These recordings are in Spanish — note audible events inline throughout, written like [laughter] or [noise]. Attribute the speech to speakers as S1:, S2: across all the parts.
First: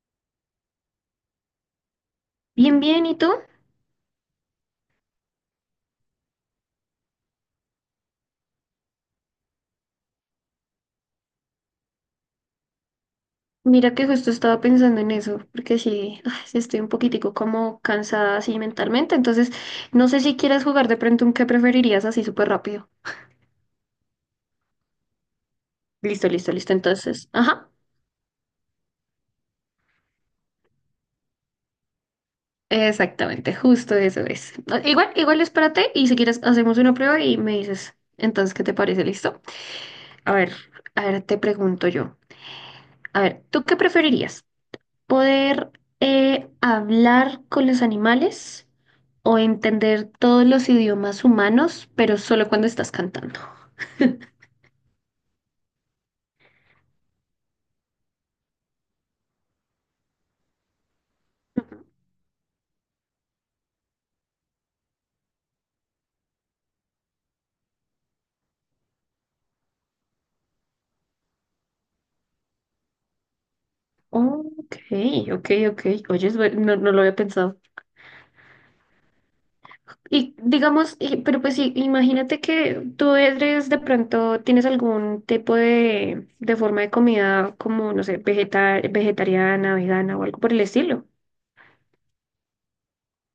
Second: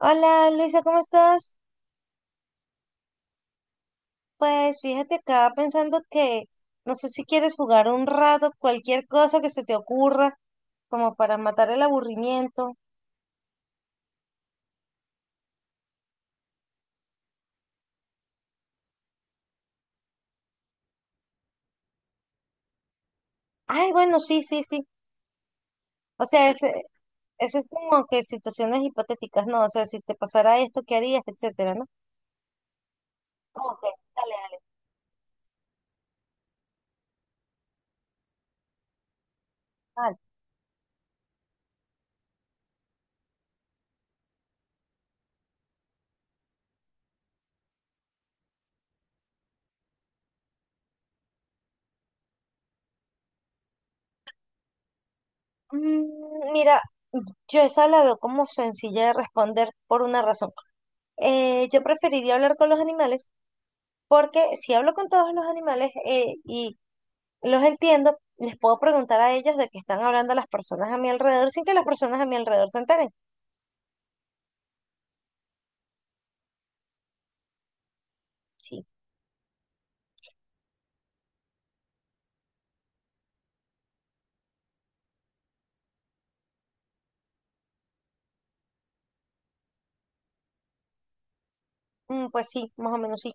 S1: Hola Luisa, ¿cómo estás?
S2: Bien, bien, ¿y tú?
S1: Pues fíjate acá pensando que no sé si quieres jugar un rato, cualquier cosa que se te ocurra, como para matar el aburrimiento.
S2: Mira que justo estaba pensando en eso, porque sí, ay, sí estoy un poquitico como cansada así mentalmente, entonces no sé si quieres jugar de pronto un qué preferirías así súper rápido.
S1: Ay, bueno, sí, sí, sí. O
S2: Listo,
S1: sea,
S2: listo, listo, entonces,
S1: ese es
S2: ajá,
S1: como que situaciones hipotéticas, ¿no? O sea, si te pasara esto, ¿qué harías? Etcétera, ¿no?
S2: exactamente,
S1: Ok, dale,
S2: justo eso es.
S1: dale.
S2: Ah, igual, igual espérate y si quieres hacemos una prueba y me dices, entonces, ¿qué te parece? ¿Listo?
S1: Vale.
S2: A ver, a ver, te pregunto yo, a ver, ¿tú qué preferirías? ¿Poder hablar con los animales o entender todos los idiomas humanos, pero solo cuando estás cantando?
S1: Mira, yo esa la veo como sencilla de responder por una razón. Yo preferiría hablar con los animales porque si hablo con todos los animales y los entiendo, les puedo preguntar a ellos de qué están hablando las personas a mi alrededor sin que las personas a mi alrededor se enteren.
S2: Ok, ok, ok. Oye, no, no lo había pensado.
S1: Sí,
S2: Y digamos, pero pues sí, imagínate que tú eres de pronto, tienes algún tipo de, forma de comida como, no sé, vegetariana, vegana o algo por el estilo.
S1: pues sí, más o menos sí.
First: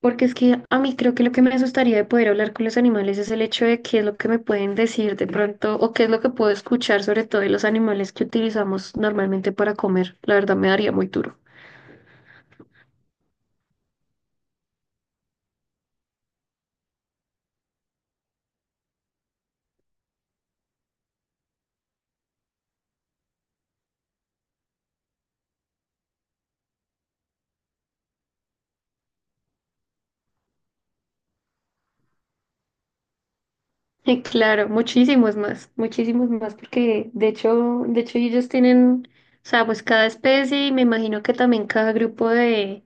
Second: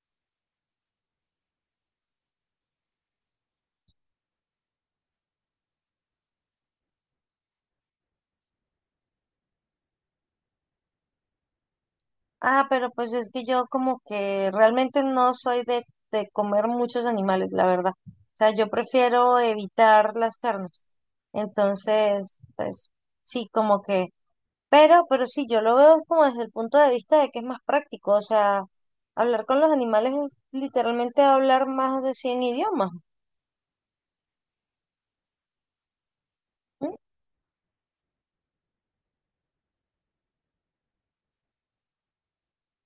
S2: Porque es que a mí creo que lo que me asustaría de poder hablar con los animales es el hecho de qué es lo que me pueden decir de pronto o qué es lo que puedo escuchar sobre todo de los animales que utilizamos normalmente para comer. La verdad me daría muy duro.
S1: Ah, pero pues es que yo como que realmente no soy de comer muchos animales, la verdad. O sea, yo prefiero evitar las carnes. Entonces, pues sí, como que, pero sí, yo lo veo como desde el punto de vista de que es más práctico. O sea, hablar con los animales es literalmente hablar más de 100 idiomas.
S2: Y claro, muchísimos más
S1: ¿Mm?
S2: porque de hecho ellos tienen, o sea, pues cada especie y me imagino que también cada grupo de,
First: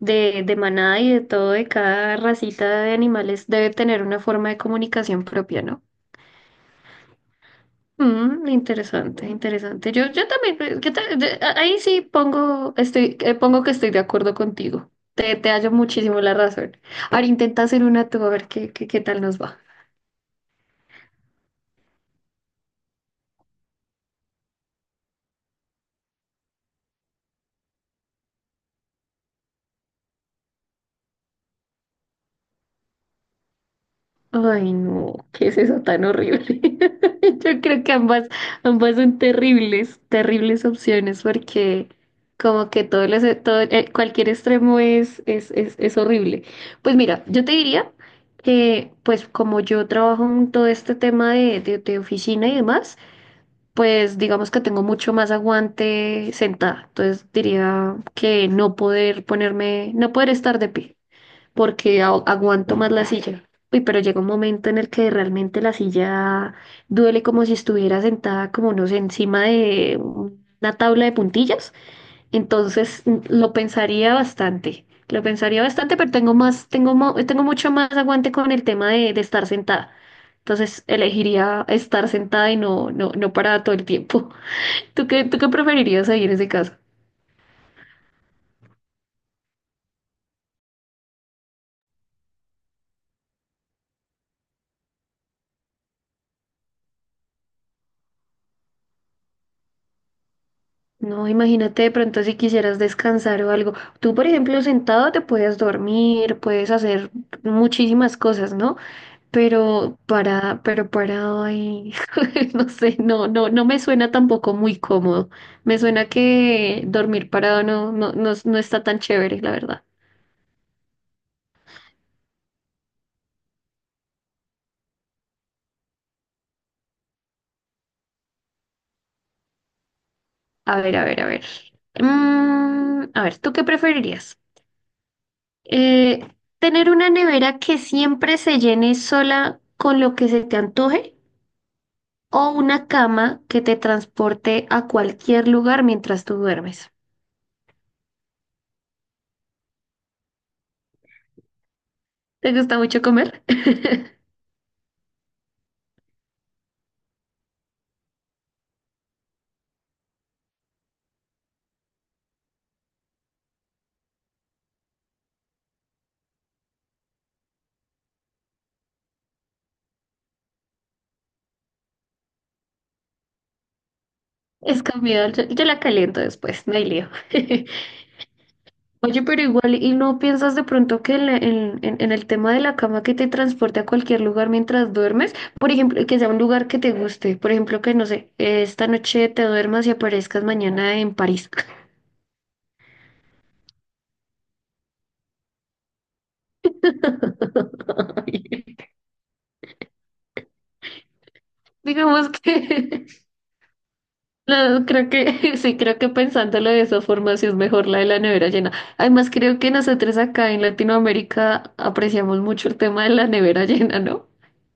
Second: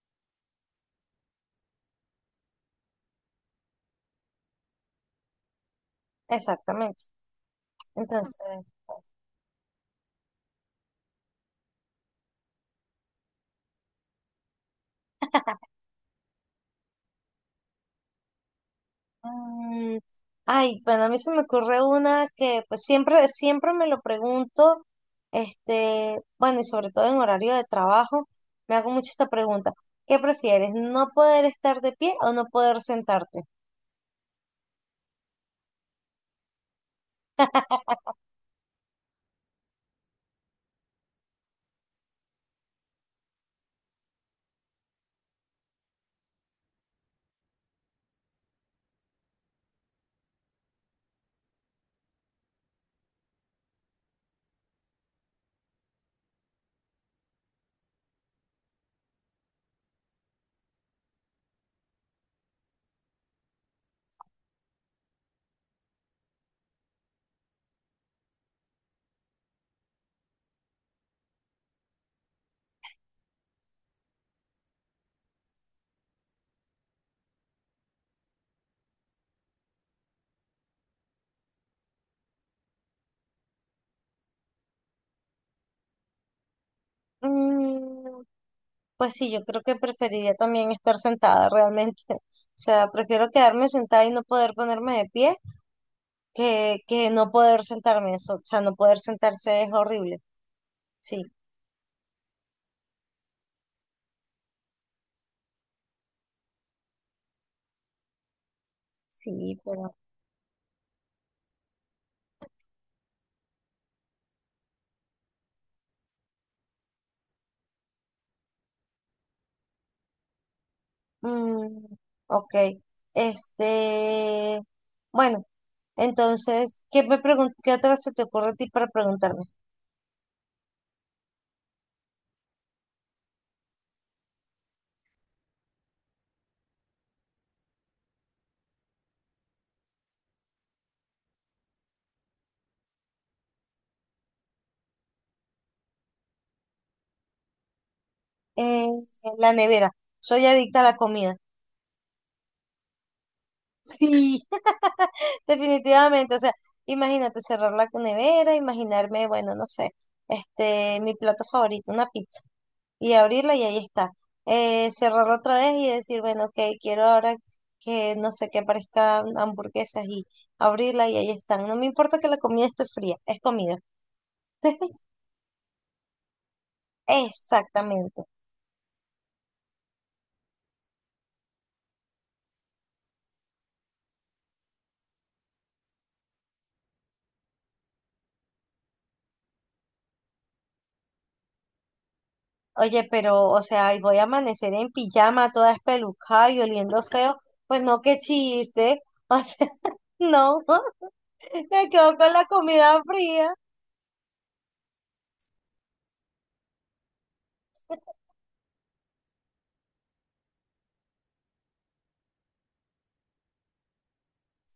S2: de manada y de todo, de cada racita de animales debe tener una forma de comunicación propia, ¿no?
S1: Exactamente.
S2: Mm,
S1: Entonces,
S2: interesante, interesante. Yo también, ¿qué tal? Ahí sí pongo que estoy de acuerdo contigo. Te hallo muchísimo la razón. Ahora intenta hacer una tú, a ver qué tal nos va.
S1: mm, ay, bueno, a mí se me ocurre una que pues siempre, siempre me lo pregunto, este, bueno, y sobre todo en horario de trabajo, me hago mucho esta pregunta. ¿Qué prefieres, no poder estar de pie o no poder sentarte?
S2: Ay, no, ¿qué es eso tan horrible? [laughs] Yo creo que ambas, ambas son terribles, terribles opciones porque como que todo, cualquier extremo es horrible. Pues mira, yo te diría que pues como yo trabajo en todo este tema de, de oficina y demás, pues digamos que tengo mucho más aguante sentada. Entonces diría que no poder ponerme, no poder estar de pie porque aguanto más la silla. Uy, pero llega un momento en el que realmente la silla duele como si estuviera sentada, como no sé, encima de una tabla de puntillas. Entonces lo pensaría bastante, pero tengo mucho más aguante con el tema de, estar sentada. Entonces elegiría estar sentada y no, no, no parada todo el tiempo. [laughs] ¿Tú qué preferirías ahí en ese caso?
S1: Mm, pues sí, yo creo que preferiría también estar sentada realmente. [laughs] O sea, prefiero quedarme sentada y no poder ponerme de pie que no poder sentarme. Eso, o sea, no poder sentarse es horrible. Sí,
S2: No, imagínate de pronto si quisieras descansar o algo. Tú, por ejemplo, sentado te puedes dormir, puedes hacer muchísimas cosas, ¿no?
S1: sí, pero...
S2: Pero parado ahí, [laughs] no sé, no, no, no me suena tampoco muy cómodo. Me suena que dormir parado no, no, no, no está tan chévere, la verdad.
S1: Mm, ok. Este, bueno, entonces, ¿ qué otra se te ocurre a ti para preguntarme?
S2: A ver, a ver, a ver. Mm, a ver, ¿tú qué preferirías? Eh, ¿tener una nevera que siempre se llene sola con lo que se te antoje o una cama que te transporte a cualquier lugar mientras tú duermes?
S1: Eh, la nevera. Soy adicta a la comida.
S2: ¿Te gusta mucho comer? [laughs]
S1: Sí, [laughs] definitivamente. O sea, imagínate cerrar la nevera, imaginarme, bueno, no sé, este, mi plato favorito, una pizza. Y abrirla y ahí está. Cerrarla otra vez y decir, bueno, ok, quiero ahora que no sé, que aparezcan hamburguesas y abrirla y ahí están. No me importa que la comida esté fría, es comida.
S2: Es
S1: [laughs]
S2: comida, yo la caliento después, no hay lío. [laughs]
S1: Exactamente.
S2: Oye, pero igual, ¿y no piensas de pronto que en el tema de la cama que te transporte a cualquier lugar mientras duermes? Por ejemplo, que sea un lugar que te guste. Por ejemplo, que no sé, esta noche te duermas y aparezcas mañana en París.
S1: Oye, pero, o sea, y voy a amanecer en pijama, toda espelucada y oliendo feo. Pues no, qué
S2: [laughs]
S1: chiste. O sea, [laughs] no, [laughs] me quedo
S2: Digamos
S1: con la
S2: que...
S1: comida fría.
S2: No, creo que [laughs] sí, creo que pensándolo de esa forma sí es mejor la de la nevera llena. Además, creo que nosotros acá en Latinoamérica apreciamos mucho el tema de la nevera llena, ¿no?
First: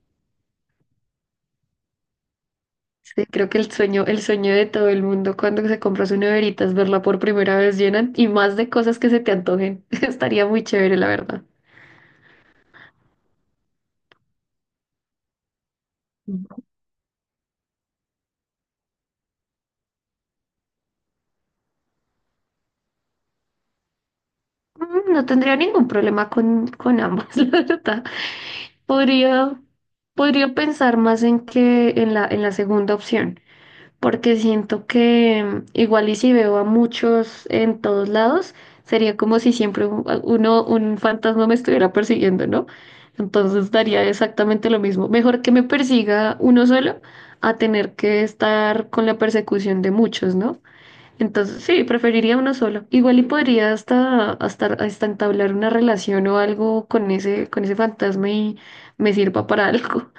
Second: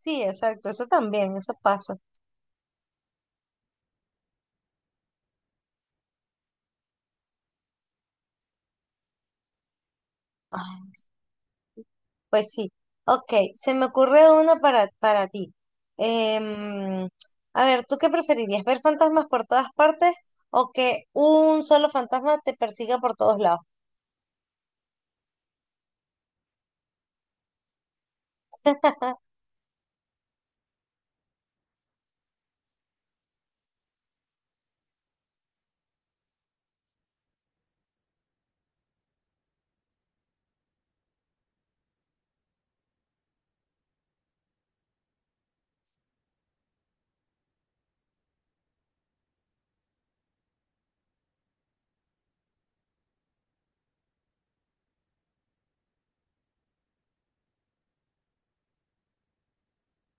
S1: Sí, exacto, eso también, eso pasa.
S2: Sí, creo que el sueño de todo el mundo cuando se compra su neverita es verla por primera vez llena y más de cosas que se te antojen. [laughs] Estaría muy chévere, la verdad.
S1: Pues sí. Ok, se me ocurre una para ti.
S2: Mm.
S1: Em, a ver, ¿tú qué preferirías? ¿Ver fantasmas por todas partes o que un solo fantasma te persiga por todos lados?
S2: No tendría ningún problema con ambas, [laughs] la verdad.
S1: [laughs]
S2: Podría, podría pensar más en que en la segunda opción. Porque siento que igual y si veo a muchos en todos lados, sería como si siempre un fantasma me estuviera persiguiendo, ¿no? Entonces daría exactamente lo mismo. Mejor que me persiga uno solo a tener que estar con la persecución de muchos, ¿no? Entonces sí, preferiría uno solo. Igual y podría hasta entablar una relación o algo con ese fantasma y me sirva para [laughs] algo,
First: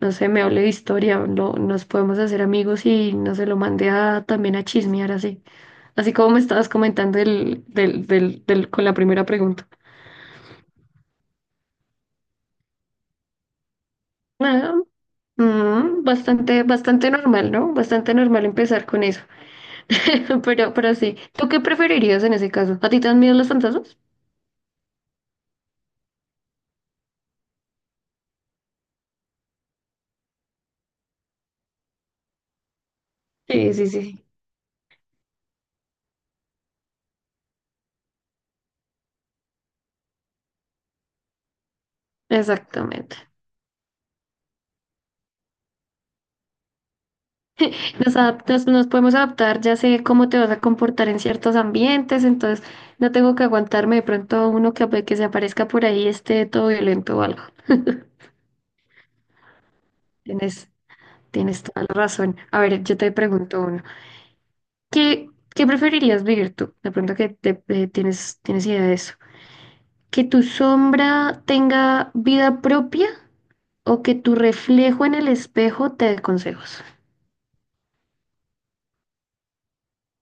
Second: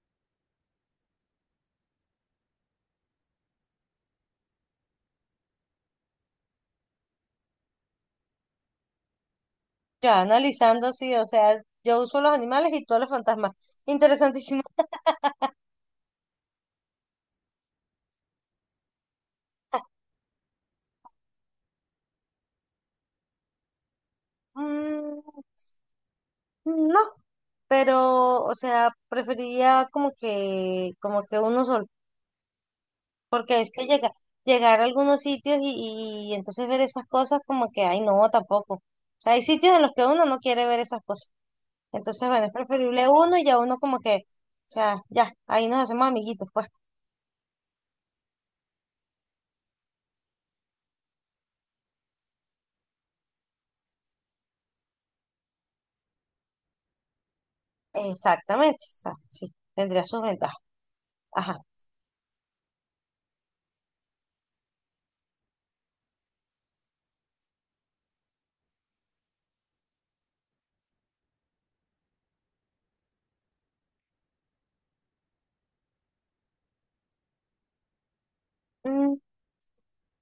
S2: no sé, me hable de historia, no, nos podemos hacer amigos y no se lo mandé a, también a chismear así. Así como me estabas comentando con la primera pregunta.
S1: Ya, analizando, sí, o sea, yo uso los animales y todos los fantasmas. Interesantísimo.
S2: Nada, bastante, bastante normal, ¿no? Bastante normal empezar con eso. [laughs] Pero sí, ¿tú qué preferirías en ese caso? ¿A ti te dan miedo los fantasmas?
S1: Mm, no, pero, o sea, preferiría como que uno solo. Porque es
S2: Sí,
S1: que
S2: sí, sí,
S1: llega, llegar a algunos sitios y entonces ver esas cosas como que, ay, no, tampoco. O sea, hay sitios en los que uno no quiere ver esas cosas. Entonces, bueno, es preferible
S2: exactamente.
S1: uno y ya uno como que, o sea, ya, ahí nos hacemos amiguitos, pues.
S2: Nos adaptas, nos podemos adaptar, ya sé cómo te vas a comportar en ciertos ambientes, entonces no tengo que aguantarme de pronto a uno que, que se aparezca por ahí esté todo violento o algo.
S1: Exactamente, o sea, sí, tendría sus ventajas.
S2: Tienes,
S1: Ajá.
S2: tienes toda la razón. A ver, yo te pregunto uno. ¿Qué preferirías vivir tú? De pronto tienes idea de eso. ¿Que tu sombra tenga vida propia o que tu reflejo en el espejo te dé consejos?
S1: Mm,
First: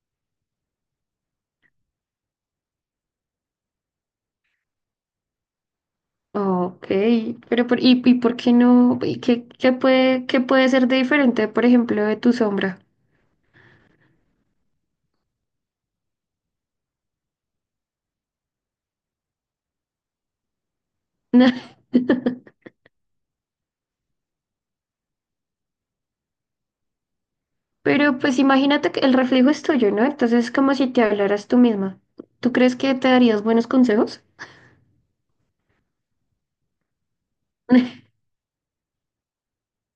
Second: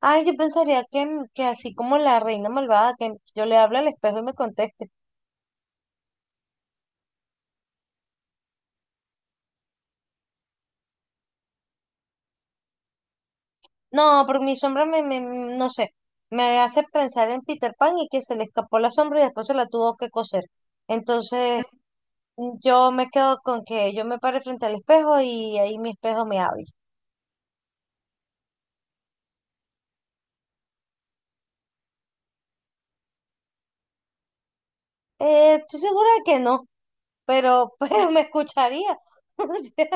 S1: ay, yo pensaría que así como la reina malvada, que yo le hablo al espejo y me conteste.
S2: Ok, pero ¿por qué no? ¿Y qué puede ser de diferente, por ejemplo, de tu sombra?
S1: No, pero mi sombra no sé, me hace pensar en Peter Pan y que se le escapó la sombra y después se la tuvo que coser. Entonces,
S2: [laughs]
S1: yo me quedo con que yo me pare frente al espejo y ahí mi espejo me habla.
S2: Pero pues imagínate que el reflejo es tuyo, ¿no? Entonces es como si te hablaras tú misma. ¿Tú crees que te darías buenos consejos?
S1: Estoy segura de que no, pero, [laughs] pero me
S2: [laughs]
S1: escucharía. [laughs] O sea,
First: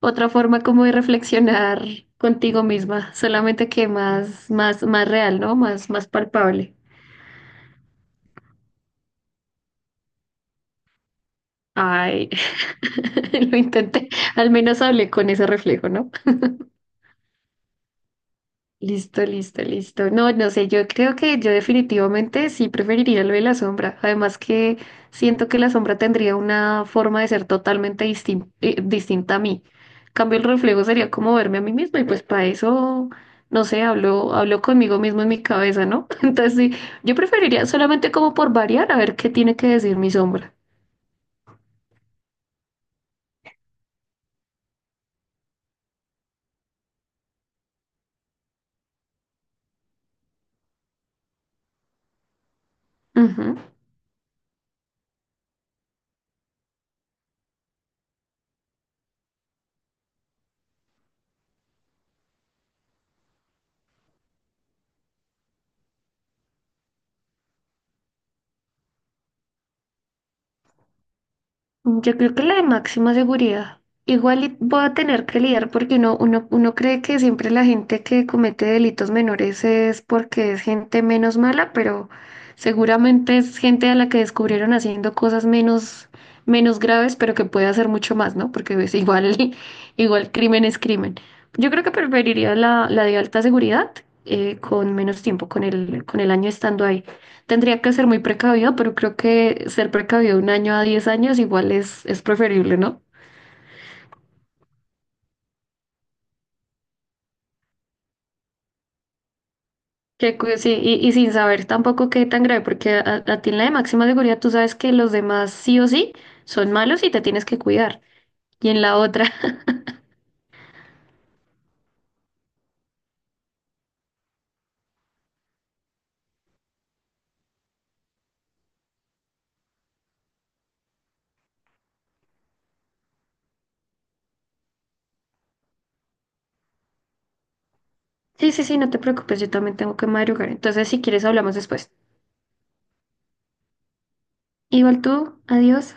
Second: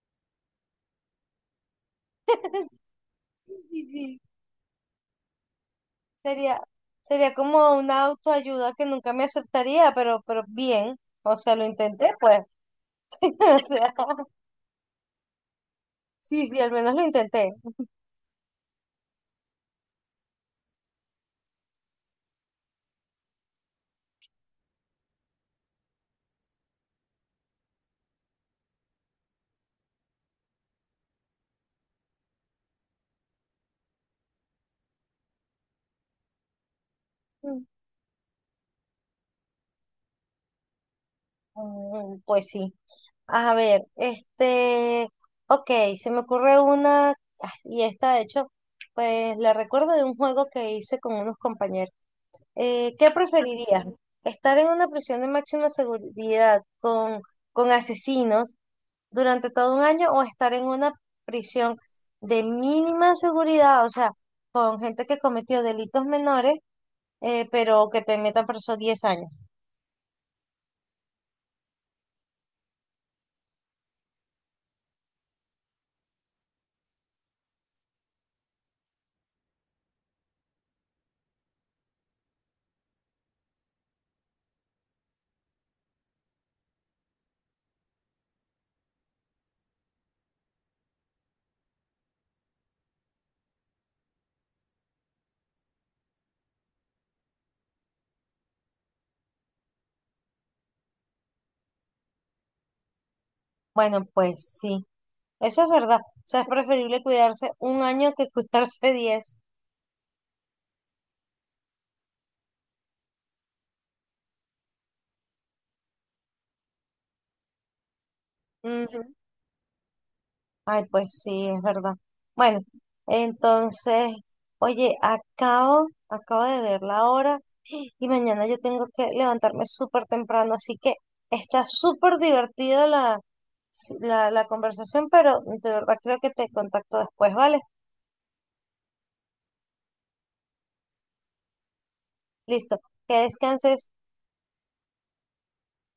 S2: Otra forma como de reflexionar
S1: [laughs]
S2: contigo misma, solamente
S1: sí,
S2: que
S1: sí,
S2: más, más, más real, ¿no? Más, más
S1: sería,
S2: palpable.
S1: sería como una autoayuda que nunca me aceptaría, pero bien. O sea, lo intenté,
S2: Ay,
S1: pues.
S2: [laughs] lo
S1: [laughs] O sea,
S2: intenté, al menos hablé con ese reflejo, ¿no?
S1: sí, sí, al menos lo intenté.
S2: Listo, listo, listo. No, no sé, yo creo que yo definitivamente sí preferiría lo de la sombra. Además que siento que la sombra tendría una forma de ser totalmente distinta a mí. En cambio, el reflejo sería como verme a mí misma y pues para eso, no sé, hablo conmigo mismo en mi cabeza, ¿no? [laughs] Entonces sí, yo preferiría solamente como por variar a ver qué tiene que decir mi sombra.
S1: Pues sí. A ver, este, ok, se me ocurre una, ah, y esta de hecho, pues la recuerdo de un juego que hice con unos compañeros. ¿Qué
S2: Ujú.
S1: preferirías? ¿Estar en una prisión de máxima seguridad con asesinos durante todo un año o estar en una prisión de mínima seguridad, o sea, con gente que cometió delitos menores, pero que te metan preso 10 años?
S2: Yo creo que la de máxima seguridad. Igual y voy a tener que lidiar porque uno cree que siempre la gente que comete delitos menores es porque es gente menos mala, pero seguramente es gente a la que descubrieron haciendo cosas menos graves, pero que puede hacer mucho más, ¿no? Porque es igual, [laughs] igual crimen es crimen. Yo creo que preferiría la de alta seguridad, con menos tiempo, con el año estando ahí. Tendría que ser muy precavido, pero creo que ser precavido un año a 10 años igual es preferible, ¿no?
S1: Bueno, pues sí. Eso es verdad. O sea, es preferible cuidarse un año que cuidarse [laughs] 10.
S2: Sí, y sin saber tampoco qué tan grave, porque a ti en la de máxima seguridad tú sabes que los demás sí o sí son malos y te tienes que cuidar. Y en la
S1: Ujú.
S2: otra, [laughs]
S1: Ay, pues sí, es verdad. Bueno, entonces, oye, acabo de ver la hora y mañana yo tengo que levantarme súper temprano, así que está súper divertida la, conversación, pero de verdad creo que te contacto después, ¿vale?
S2: sí, sí, sí, no te preocupes, yo también tengo que madrugar. Entonces, si quieres, hablamos después.
S1: Listo, que descanses.
S2: Igual tú, adiós.